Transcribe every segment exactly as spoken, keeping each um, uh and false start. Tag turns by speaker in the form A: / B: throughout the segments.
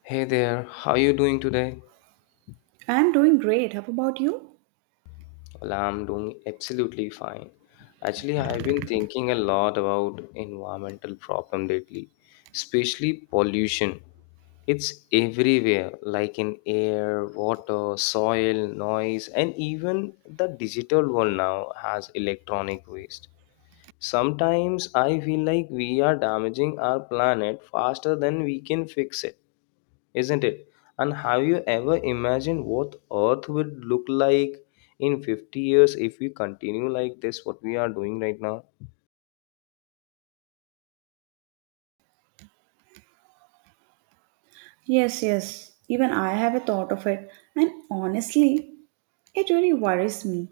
A: Hey there, how are you doing today?
B: I'm doing great. How about you?
A: Well, I'm doing absolutely fine. Actually, I've been thinking a lot about environmental problem lately, especially pollution. It's everywhere, like in air, water, soil, noise, and even the digital world now has electronic waste. Sometimes I feel like we are damaging our planet faster than we can fix it, isn't it? And have you ever imagined what Earth would look like in fifty years if we continue like this, what we are doing right now?
B: Yes, yes. Even I have a thought of it. And honestly, it really worries me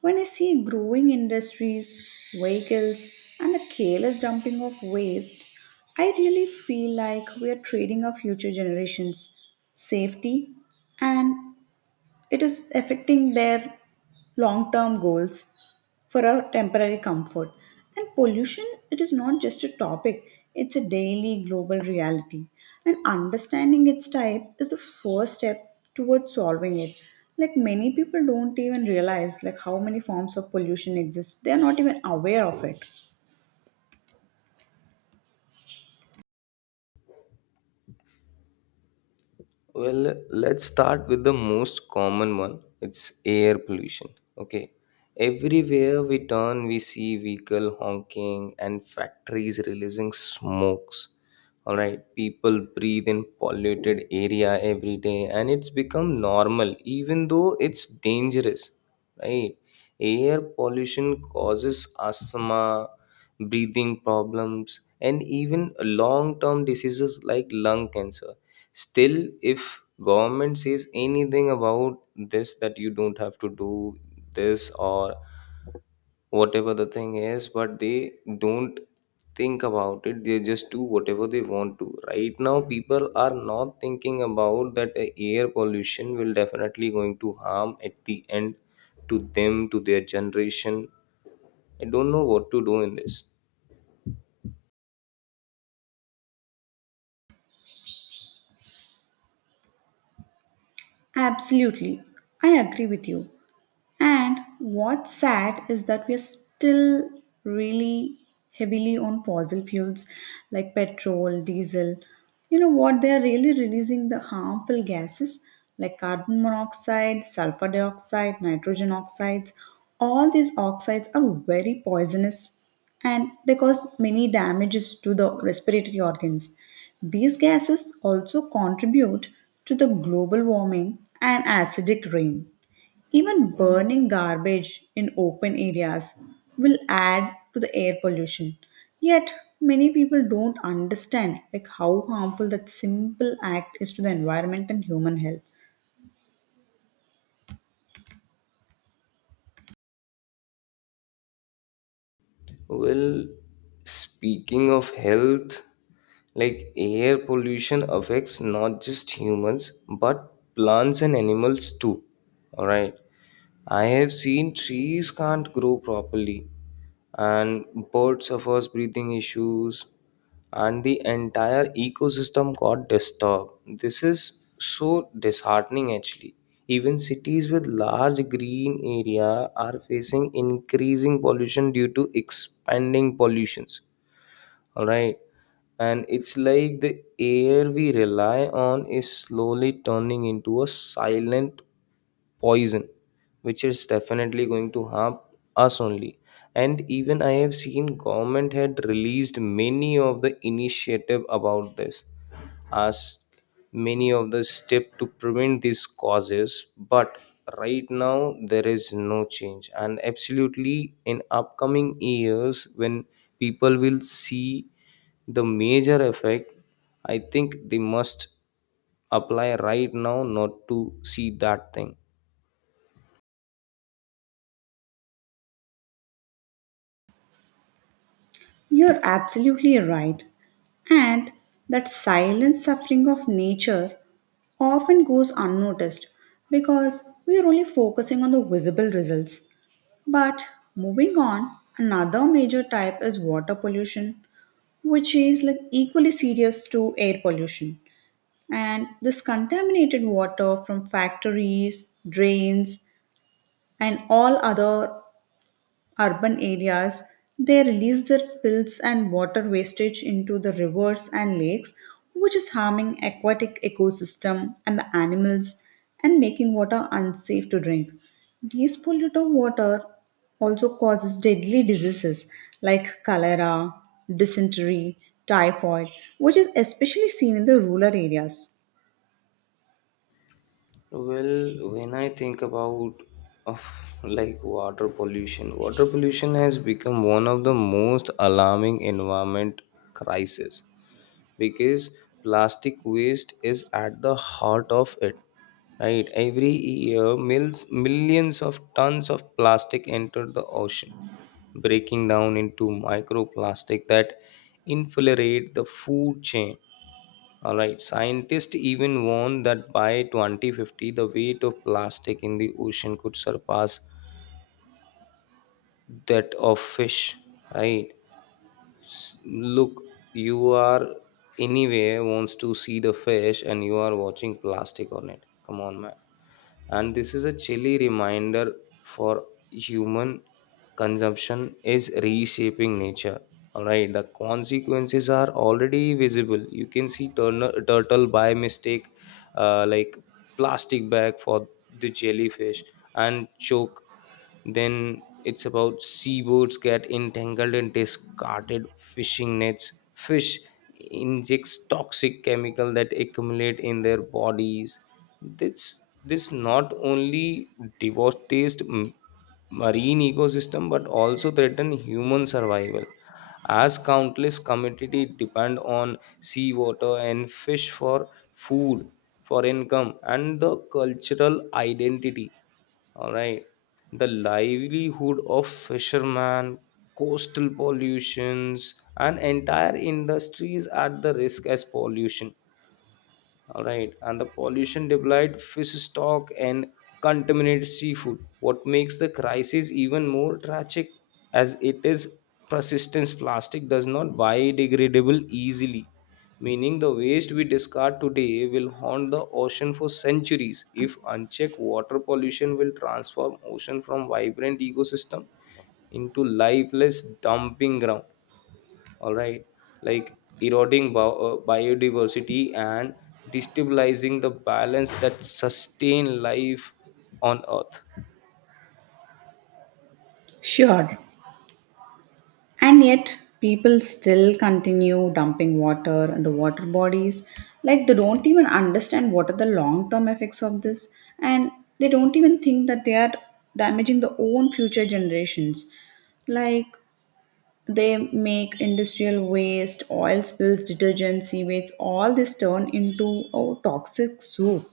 B: when I see growing industries, vehicles, and the careless dumping of waste. I really feel like we are trading our future generations' safety, and it is affecting their long term goals for a temporary comfort. And pollution, it is not just a topic, it's a daily global reality. And understanding its type is the first step towards solving it. Like, many people don't even realize like how many forms of pollution exist. They are not even aware of it.
A: Well, let's start with the most common one. It's air pollution. Okay. Everywhere we turn, we see vehicle honking and factories releasing smokes. All right. People breathe in polluted area every day and it's become normal, even though it's dangerous. Right. Air pollution causes asthma, breathing problems, and even long term diseases like lung cancer. Still, if government says anything about this that you don't have to do this or whatever the thing is, but they don't think about it. They just do whatever they want to. Right now, people are not thinking about that uh, air pollution will definitely going to harm at the end to them, to their generation. I don't know what to do in this.
B: Absolutely, I agree with you. And what's sad is that we're still really heavily on fossil fuels like petrol, diesel. You know what? They're really releasing the harmful gases like carbon monoxide, sulfur dioxide, nitrogen oxides. All these oxides are very poisonous, and they cause many damages to the respiratory organs. These gases also contribute to the global warming and acidic rain. Even burning garbage in open areas will add to the air pollution. Yet, many people don't understand like how harmful that simple act is to the environment and human health.
A: Well, speaking of health, like air pollution affects not just humans but plants and animals too. All right. I have seen trees can't grow properly, and birds suffers breathing issues, and the entire ecosystem got disturbed. This is so disheartening, actually. Even cities with large green area are facing increasing pollution due to expanding pollutions. All right, and it's like the air we rely on is slowly turning into a silent poison which is definitely going to harm us only. And even I have seen government had released many of the initiative about this, as many of the step to prevent these causes, but right now there is no change, and absolutely in upcoming years when people will see the major effect, I think they must apply right now, not to see that thing.
B: You're absolutely right. And that silent suffering of nature often goes unnoticed because we are only focusing on the visible results. But moving on, another major type is water pollution, which is like equally serious to air pollution. And this contaminated water from factories, drains, and all other urban areas, they release their spills and water wastage into the rivers and lakes, which is harming aquatic ecosystem and the animals and making water unsafe to drink. These polluted water also causes deadly diseases like cholera, dysentery, typhoid, which is especially seen in the rural areas.
A: Well, when I think about of like water pollution, water pollution has become one of the most alarming environment crisis because plastic waste is at the heart of it. Right, every year, mils, millions of tons of plastic enter the ocean, breaking down into microplastic that infiltrate the food chain. All right, scientists even warned that by twenty fifty, the weight of plastic in the ocean could surpass that of fish. Right? S- Look, you are anywhere wants to see the fish, and you are watching plastic on it. Come on, man. And this is a chilly reminder for human consumption is reshaping nature. All right, the consequences are already visible. You can see turner, turtle by mistake uh, like plastic bag for the jellyfish and choke. Then it's about seabirds get entangled in discarded fishing nets. Fish injects toxic chemical that accumulate in their bodies. This this not only devastates m- marine ecosystem but also threaten human survival as countless communities depend on seawater and fish for food, for income, and the cultural identity. All right. The livelihood of fishermen, coastal pollutions, and entire industries at the risk as pollution. All right, and the pollution depleted fish stock and contaminated seafood, what makes the crisis even more tragic as it is persistence plastic does not biodegradable easily, meaning the waste we discard today will haunt the ocean for centuries. If unchecked, water pollution will transform ocean from vibrant ecosystem into lifeless dumping ground. All right, like eroding bio- uh, biodiversity and destabilizing the balance that sustain life on earth.
B: Sure. And yet, people still continue dumping water in the water bodies. Like, they don't even understand what are the long term effects of this, and they don't even think that they are damaging their own future generations. Like, they make industrial waste, oil spills, detergent, seaways, all this turn into a toxic soup.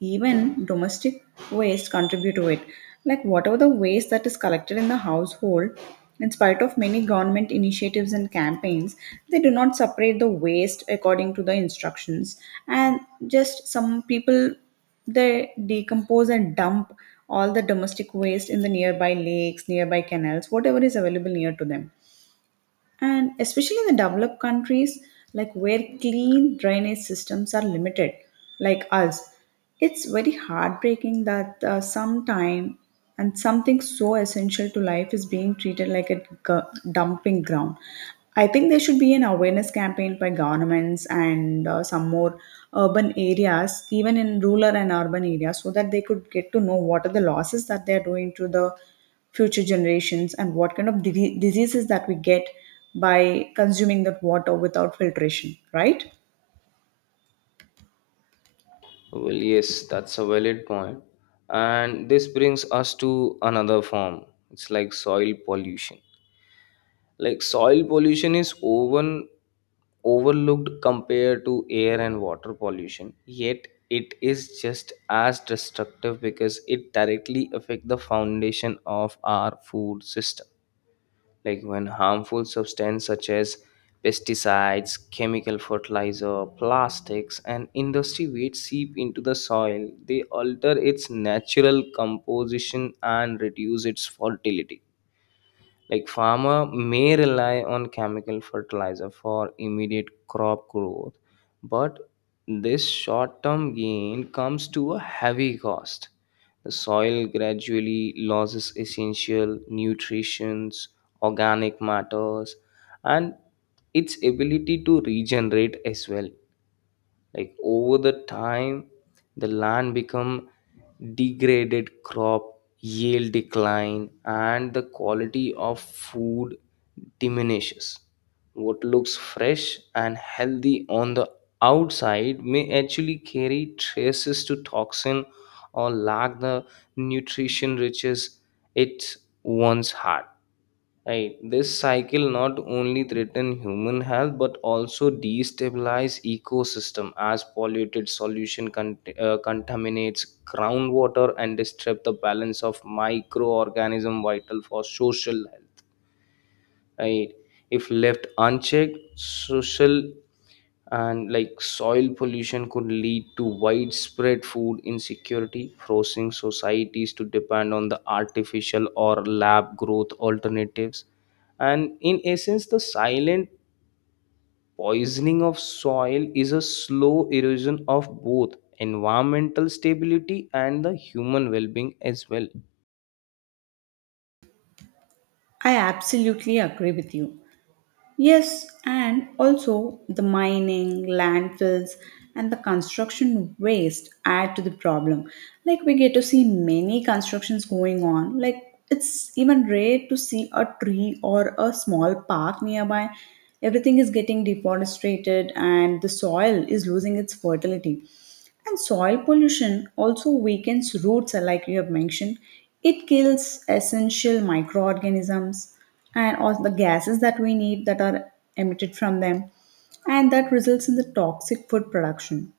B: Even domestic waste contribute to it, like whatever the waste that is collected in the household. In spite of many government initiatives and campaigns, they do not separate the waste according to the instructions. And just some people, they decompose and dump all the domestic waste in the nearby lakes, nearby canals, whatever is available near to them. And especially in the developed countries, like where clean drainage systems are limited, like us, it's very heartbreaking that uh, some time, and something so essential to life is being treated like a gu- dumping ground. I think there should be an awareness campaign by governments and uh, some more urban areas, even in rural and urban areas, so that they could get to know what are the losses that they are doing to the future generations, and what kind of di- diseases that we get by consuming that water without filtration, right?
A: Well, yes, that's a valid point, and this brings us to another form. It's like soil pollution. Like soil pollution is over overlooked compared to air and water pollution, yet it is just as destructive because it directly affect the foundation of our food system. Like when harmful substances such as pesticides, chemical fertilizer, plastics, and industry waste seep into the soil, they alter its natural composition and reduce its fertility. Like farmer may rely on chemical fertilizer for immediate crop growth, but this short-term gain comes to a heavy cost. The soil gradually loses essential nutrients, organic matters, and its ability to regenerate as well. Like over the time, the land become degraded, crop yield decline, and the quality of food diminishes. What looks fresh and healthy on the outside may actually carry traces to toxin or lack the nutrition riches it once had. Right. This cycle not only threaten human health but also destabilize ecosystem as polluted solution con- uh, contaminates groundwater and disrupt the balance of microorganism vital for social health. Right. If left unchecked, social and like soil pollution could lead to widespread food insecurity, forcing societies to depend on the artificial or lab growth alternatives. And in essence, the silent poisoning of soil is a slow erosion of both environmental stability and the human well-being as well.
B: I absolutely agree with you. Yes, and also the mining, landfills, and the construction waste add to the problem. Like, we get to see many constructions going on. Like, it's even rare to see a tree or a small park nearby. Everything is getting deforested, and the soil is losing its fertility. And soil pollution also weakens roots, uh, like you have mentioned. It kills essential microorganisms and all the gases that we need that are emitted from them, and that results in the toxic food production.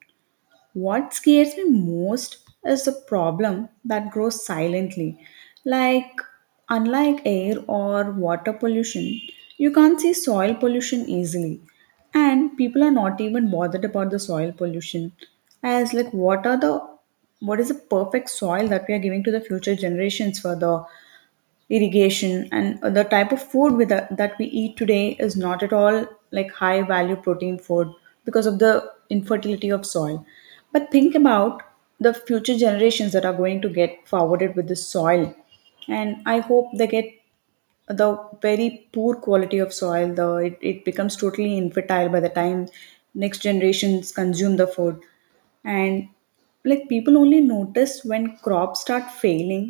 B: What scares me most is the problem that grows silently. Like, unlike air or water pollution, you can't see soil pollution easily. And people are not even bothered about the soil pollution. As like what are the what is the perfect soil that we are giving to the future generations for the irrigation, and the type of food with that that we eat today is not at all like high value protein food because of the infertility of soil. But think about the future generations that are going to get forwarded with the soil. And I hope they get the very poor quality of soil. The it, it becomes totally infertile by the time next generations consume the food. And like, people only notice when crops start failing.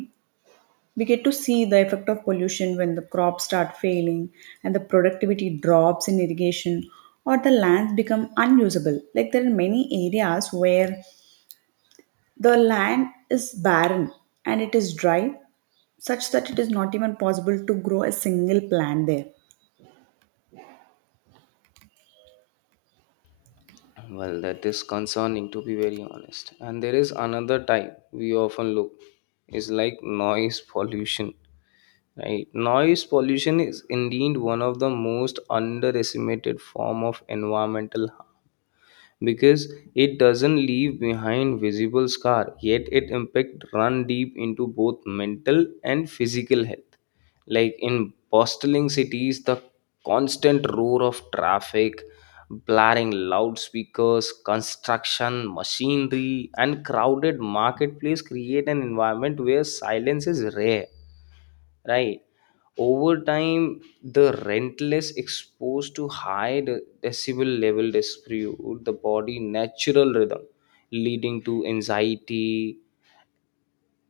B: We get to see the effect of pollution when the crops start failing and the productivity drops in irrigation, or the lands become unusable. Like, there are many areas where the land is barren and it is dry such that it is not even possible to grow a single plant there.
A: Well, that is concerning, to be very honest, and there is another type we often look is like noise pollution. Right. Noise pollution is indeed one of the most underestimated form of environmental harm because it doesn't leave behind visible scar, yet it impact run deep into both mental and physical health. Like in bustling cities, the constant roar of traffic, blaring loudspeakers, construction, machinery, and crowded marketplace create an environment where silence is rare. Right, over time the rentless exposed to high de- decibel level dispute the body natural rhythm, leading to anxiety,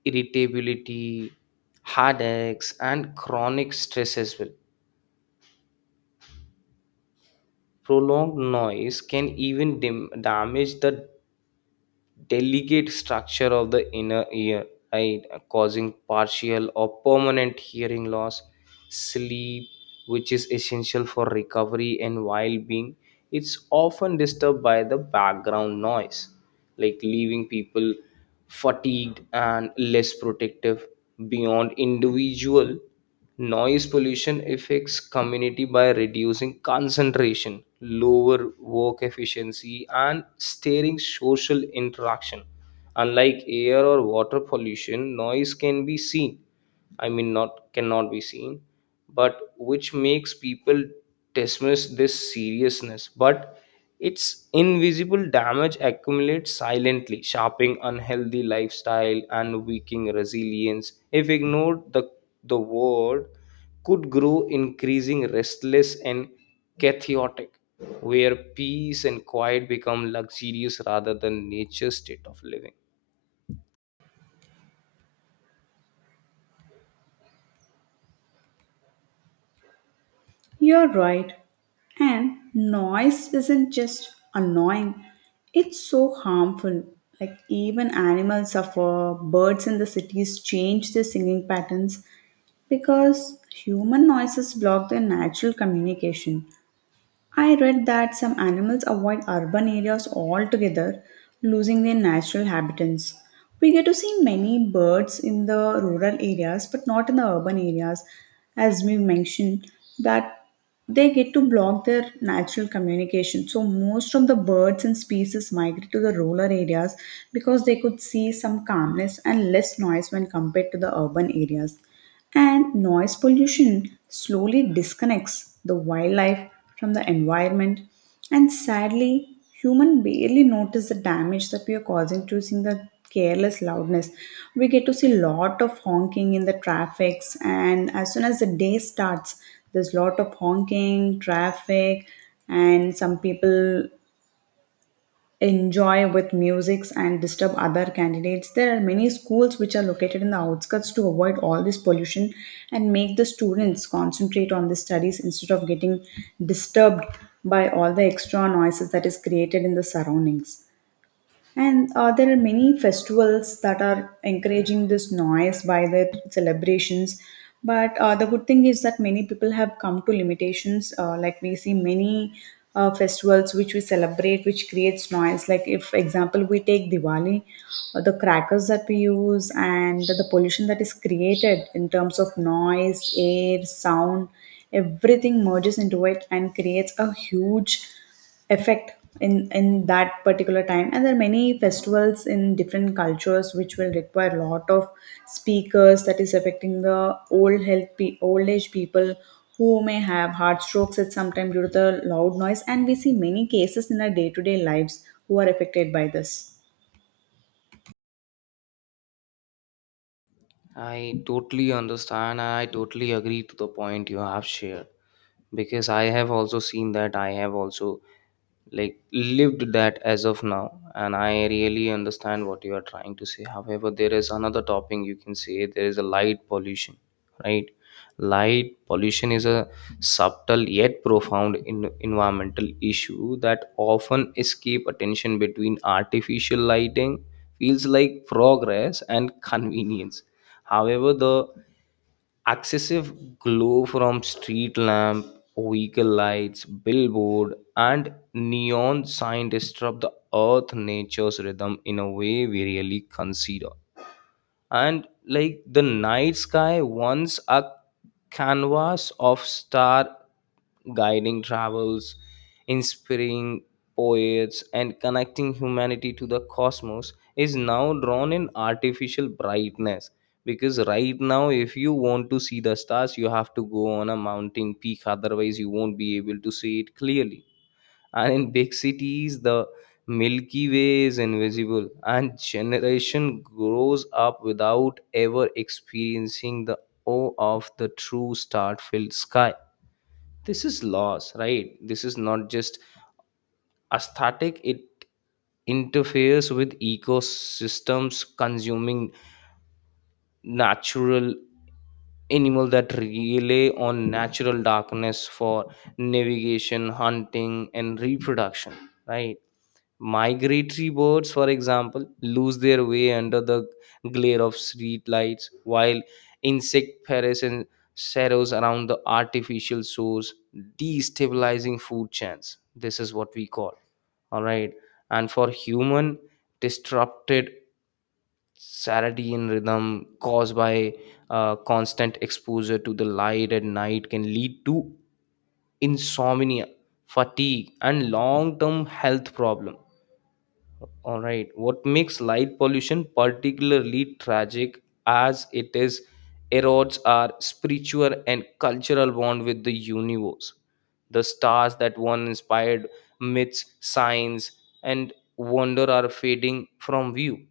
A: irritability, headaches, and chronic stress as well. Prolonged noise can even dim- damage the delicate structure of the inner ear, right, causing partial or permanent hearing loss. Sleep, which is essential for recovery and well being, it's often disturbed by the background noise, like leaving people fatigued and less protective. Beyond individual, noise pollution affects community by reducing concentration, lower work efficiency, and steering social interaction. Unlike air or water pollution, noise can be seen, I mean not cannot be seen, but which makes people dismiss this seriousness. But its invisible damage accumulates silently, shaping unhealthy lifestyle and weakening resilience. If ignored, the the word could grow increasing restless and chaotic, where peace and quiet become luxurious rather than nature's state of living.
B: You're right. And noise isn't just annoying, it's so harmful. Like, even animals suffer. Birds in the cities change their singing patterns because human noises block their natural communication. I read that some animals avoid urban areas altogether, losing their natural habitats. We get to see many birds in the rural areas, but not in the urban areas, as we mentioned, that they get to block their natural communication. So, most of the birds and species migrate to the rural areas because they could see some calmness and less noise when compared to the urban areas. And noise pollution slowly disconnects the wildlife from the environment. And sadly, human barely notice the damage that we are causing, choosing the careless loudness. We get to see lot of honking in the traffics, and as soon as the day starts, there's lot of honking, traffic, and some people enjoy with musics and disturb other candidates. There are many schools which are located in the outskirts to avoid all this pollution and make the students concentrate on the studies instead of getting disturbed by all the extra noises that is created in the surroundings. And uh, there are many festivals that are encouraging this noise by their celebrations. But uh, the good thing is that many people have come to limitations. Uh, like, we see many uh, festivals which we celebrate, which creates noise. Like if, for example, we take Diwali, uh, the crackers that we use and the pollution that is created in terms of noise, air, sound, everything merges into it and creates a huge effect in in that particular time. And there are many festivals in different cultures which will require a lot of speakers that is affecting the old health pe- old age people who may have heart strokes at some time due to the loud noise. And we see many cases in our day-to-day lives who are affected by this.
A: I totally understand. I totally agree to the point you have shared because I have also seen that. I have also like lived that as of now, and I really understand what you are trying to say. However, there is another topping, you can say there is a light pollution. Right. Light pollution is a subtle yet profound in- environmental issue that often escape attention between artificial lighting feels like progress and convenience. However, the excessive glow from street lamp, vehicle lights, billboard, and neon sign disrupt the earth nature's rhythm in a way we really consider. And like the night sky, once a canvas of star guiding travels, inspiring poets, and connecting humanity to the cosmos, is now drawn in artificial brightness, because right now if you want to see the stars you have to go on a mountain peak, otherwise you won't be able to see it clearly. And in big cities, the milky way is invisible, and generation grows up without ever experiencing the awe of the true star-filled sky. This is loss, right? This is not just aesthetic. It interferes with ecosystems, consuming natural animal that rely on natural darkness for navigation, hunting, and reproduction. Right. Migratory birds, for example, lose their way under the glare of street lights, while insect parasites and around the artificial source, destabilizing food chains. This is what we call. All right. And for human, disrupted circadian rhythm caused by uh, constant exposure to the light at night can lead to insomnia, fatigue, and long-term health problem. All right. What makes light pollution particularly tragic as it is erodes our spiritual and cultural bond with the universe. The stars that once inspired myths, science, and wonder are fading from view.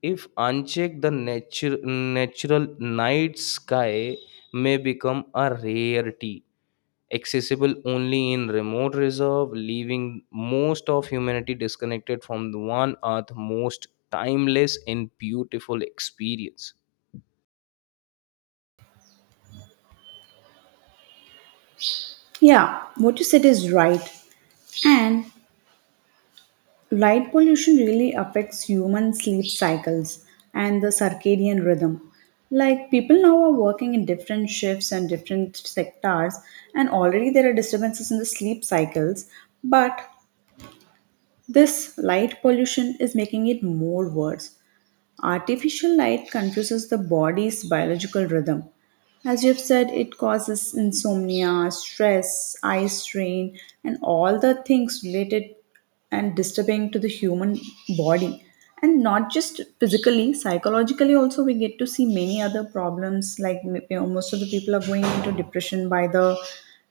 A: If unchecked, the nature, natural night sky may become a rarity accessible only in remote reserve, leaving most of humanity disconnected from the one earth most timeless and beautiful experience.
B: Yeah, what you said is right. And light pollution really affects human sleep cycles and the circadian rhythm. Like, people now are working in different shifts and different sectors, and already there are disturbances in the sleep cycles. But this light pollution is making it more worse. Artificial light confuses the body's biological rhythm. As you've said, it causes insomnia, stress, eye strain, and all the things related and disturbing to the human body. And not just physically, psychologically, also, we get to see many other problems. Like, you know, most of the people are going into depression by the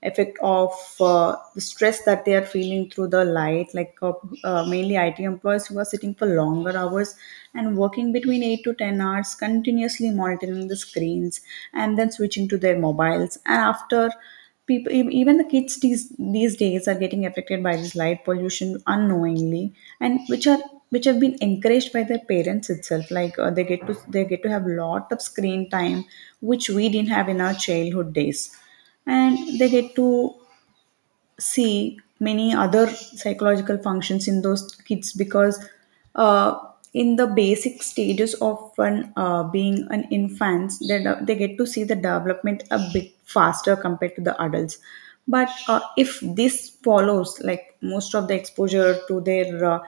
B: effect of uh, the stress that they are feeling through the light, like uh, uh, mainly it employees who are sitting for longer hours and working between eight to ten hours continuously monitoring the screens, and then switching to their mobiles, and after people e- even the kids these these days are getting affected by this light pollution unknowingly, and which are which have been encouraged by their parents itself. Like, uh, they get to they get to have lot of screen time which we didn't have in our childhood days. And they get to see many other psychological functions in those kids because uh, in the basic stages of an uh, being an infant, they, they get to see the development a bit faster compared to the adults. But uh, if this follows, like, most of the exposure to their uh,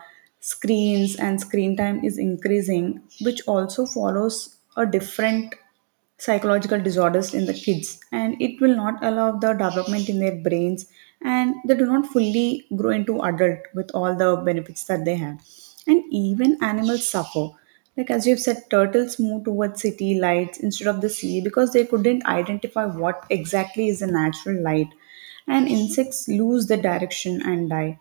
B: screens and screen time is increasing, which also follows a different psychological disorders in the kids, and it will not allow the development in their brains, and they do not fully grow into adult with all the benefits that they have. And even animals suffer, like as you've said, turtles move towards city lights instead of the sea because they couldn't identify what exactly is the natural light. And insects lose their direction and die.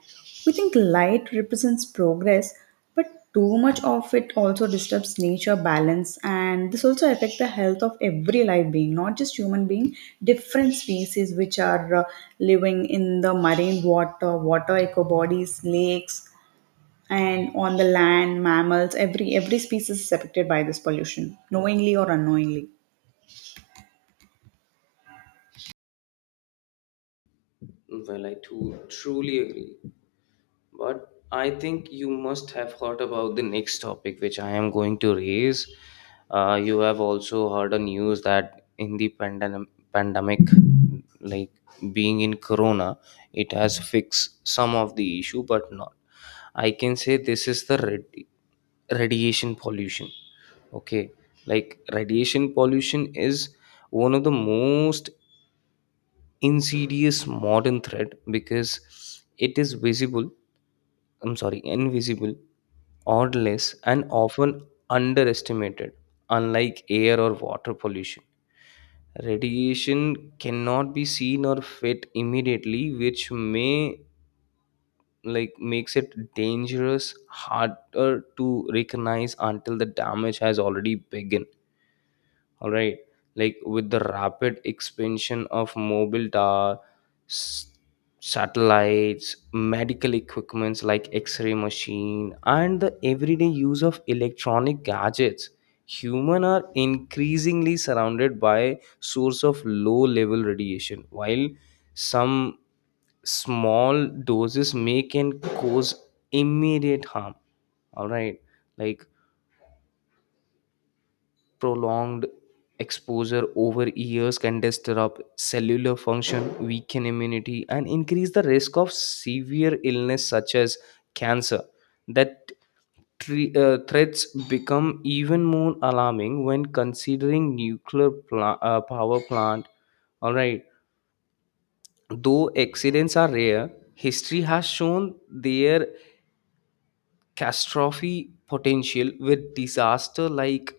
B: We think light represents progress, but too much of it also disturbs nature balance. And this also affect the health of every live being, not just human being. Different species which are uh, living in the marine water, water eco bodies, lakes, and on the land, mammals, every every species is affected by this pollution, knowingly or unknowingly.
A: Well, I too truly agree. But I think you must have heard about the next topic which I am going to raise. Uh, you have also heard a news that in the pandem- pandemic, like being in Corona, it has fixed some of the issue, but not. I can say this is the radi- radiation pollution. Okay, like radiation pollution is one of the most insidious modern threat because it is visible, I'm sorry, invisible, odorless, and often underestimated. Unlike air or water pollution, radiation cannot be seen or felt immediately, which may like makes it dangerous, harder to recognize until the damage has already begun. All right, like with the rapid expansion of mobile tower, s- satellites, medical equipments like x-ray machine, and the everyday use of electronic gadgets, human are increasingly surrounded by source of low level radiation. While some small doses may can cause immediate harm, all right, like prolonged exposure over years can disrupt cellular function, weaken immunity, and increase the risk of severe illness such as cancer. That tre- uh, threats become even more alarming when considering nuclear pla- uh, power plant. All right, though accidents are rare, history has shown their catastrophe potential with disaster like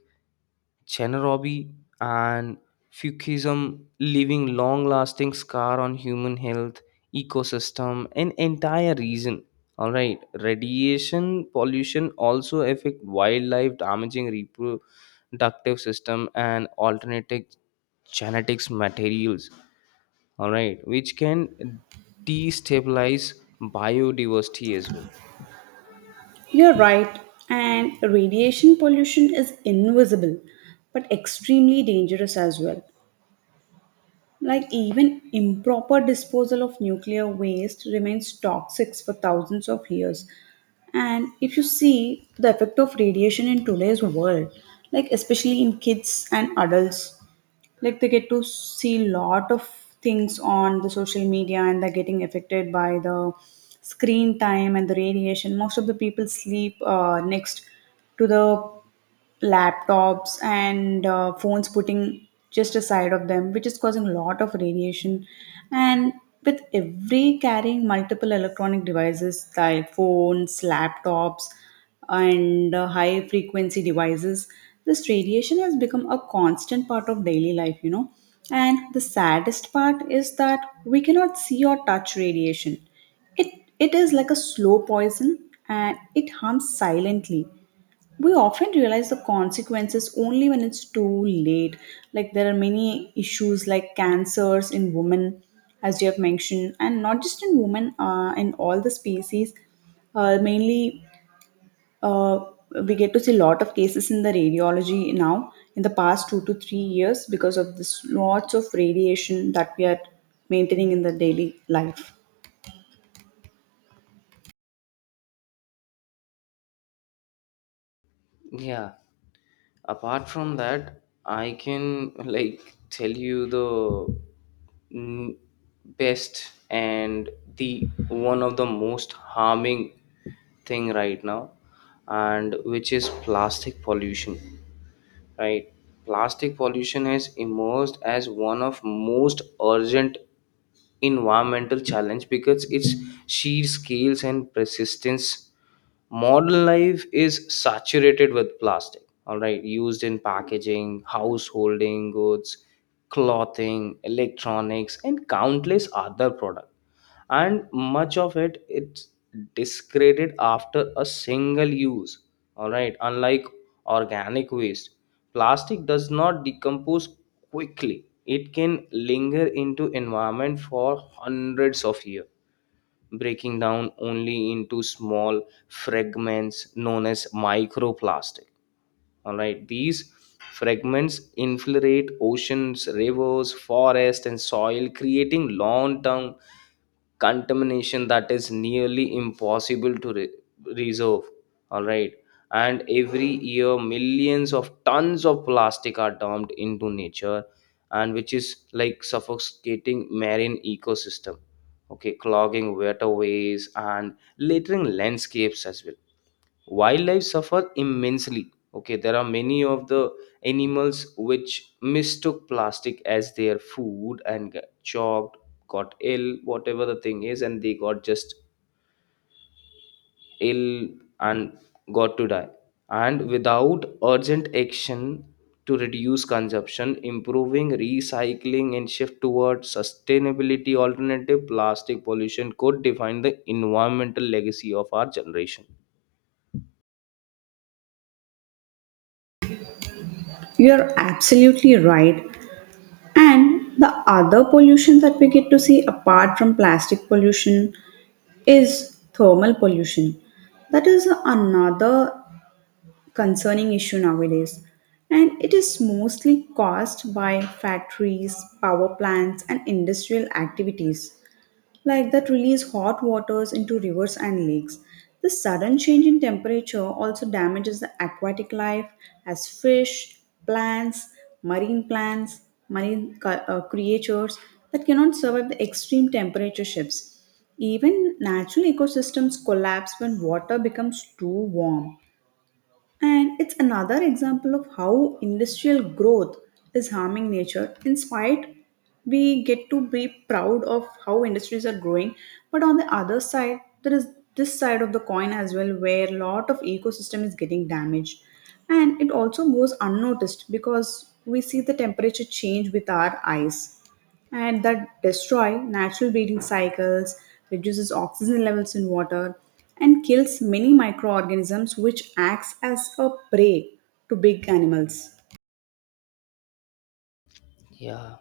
A: Chernobyl and Fukushima leaving long lasting scar on human health, ecosystem, and entire region. All right, radiation pollution also affect wildlife, damaging reproductive system and alternative genetics materials. All right, which can destabilize biodiversity as well.
B: You're right. And radiation pollution is invisible but extremely dangerous as well. Like, even improper disposal of nuclear waste remains toxic for thousands of years. And if you see the effect of radiation in today's world, like, especially in kids and adults, like, they get to see lot of things on the social media, and they're getting affected by the screen time and the radiation. Most of the people sleep uh, next to the laptops and uh, phones, putting just aside of them, which is causing a lot of radiation. And with every carrying multiple electronic devices like phones, laptops, and uh, high frequency devices, this radiation has become a constant part of daily life, you know. And the saddest part is that we cannot see or touch radiation. It it is like a slow poison, and it harms silently. We often realize the consequences only when it's too late. Like, there are many issues like cancers in women, as you have mentioned, and not just in women, uh, in all the species. Uh, mainly uh, we get to see a lot of cases in the radiology now in the past two to three years because of this lots of radiation that we are maintaining in the daily life.
A: Yeah. Apart from that, I can like tell you the mm, best and the one of the most harming thing right now, and which is plastic pollution. Right. Plastic pollution has emerged as one of most urgent environmental challenge because its sheer scales and persistence. Modern life is saturated with plastic, all right, used in packaging, householding goods, clothing, electronics, and countless other products, and much of it it's discarded after a single use. All right, unlike organic waste, plastic does not decompose quickly. It can linger into environment for hundreds of years, breaking down only into small fragments known as microplastic. All right, these fragments infiltrate oceans, rivers, forest, and soil, creating long-term contamination that is nearly impossible to re- reserve. All right, and every year millions of tons of plastic are dumped into nature, and which is like suffocating marine ecosystem, okay, clogging waterways and littering landscapes as well. Wildlife suffer immensely. Okay, there are many of the animals which mistook plastic as their food and got choked, got ill, whatever the thing is, and they got just ill and got to die. And without urgent action to reduce consumption, improving recycling, and shift towards sustainability alternative, plastic pollution could define the environmental legacy of our generation.
B: You're absolutely right. And the other pollution that we get to see apart from plastic pollution is thermal pollution. That is another concerning issue nowadays. And it is mostly caused by factories, power plants, and industrial activities like that release hot waters into rivers and lakes. This sudden change in temperature also damages the aquatic life, as fish, plants, marine plants, marine cu- uh, creatures that cannot survive the extreme temperature shifts. Even natural ecosystems collapse when water becomes too warm. And it's another example of how industrial growth is harming nature. In spite, we get to be proud of how industries are growing, but on the other side, there is this side of the coin as well where a lot of ecosystem is getting damaged. And it also goes unnoticed because we see the temperature change with our eyes, and that destroy natural breeding cycles, reduces oxygen levels in water, and kills many microorganisms which acts as a prey to big animals.
A: Yeah,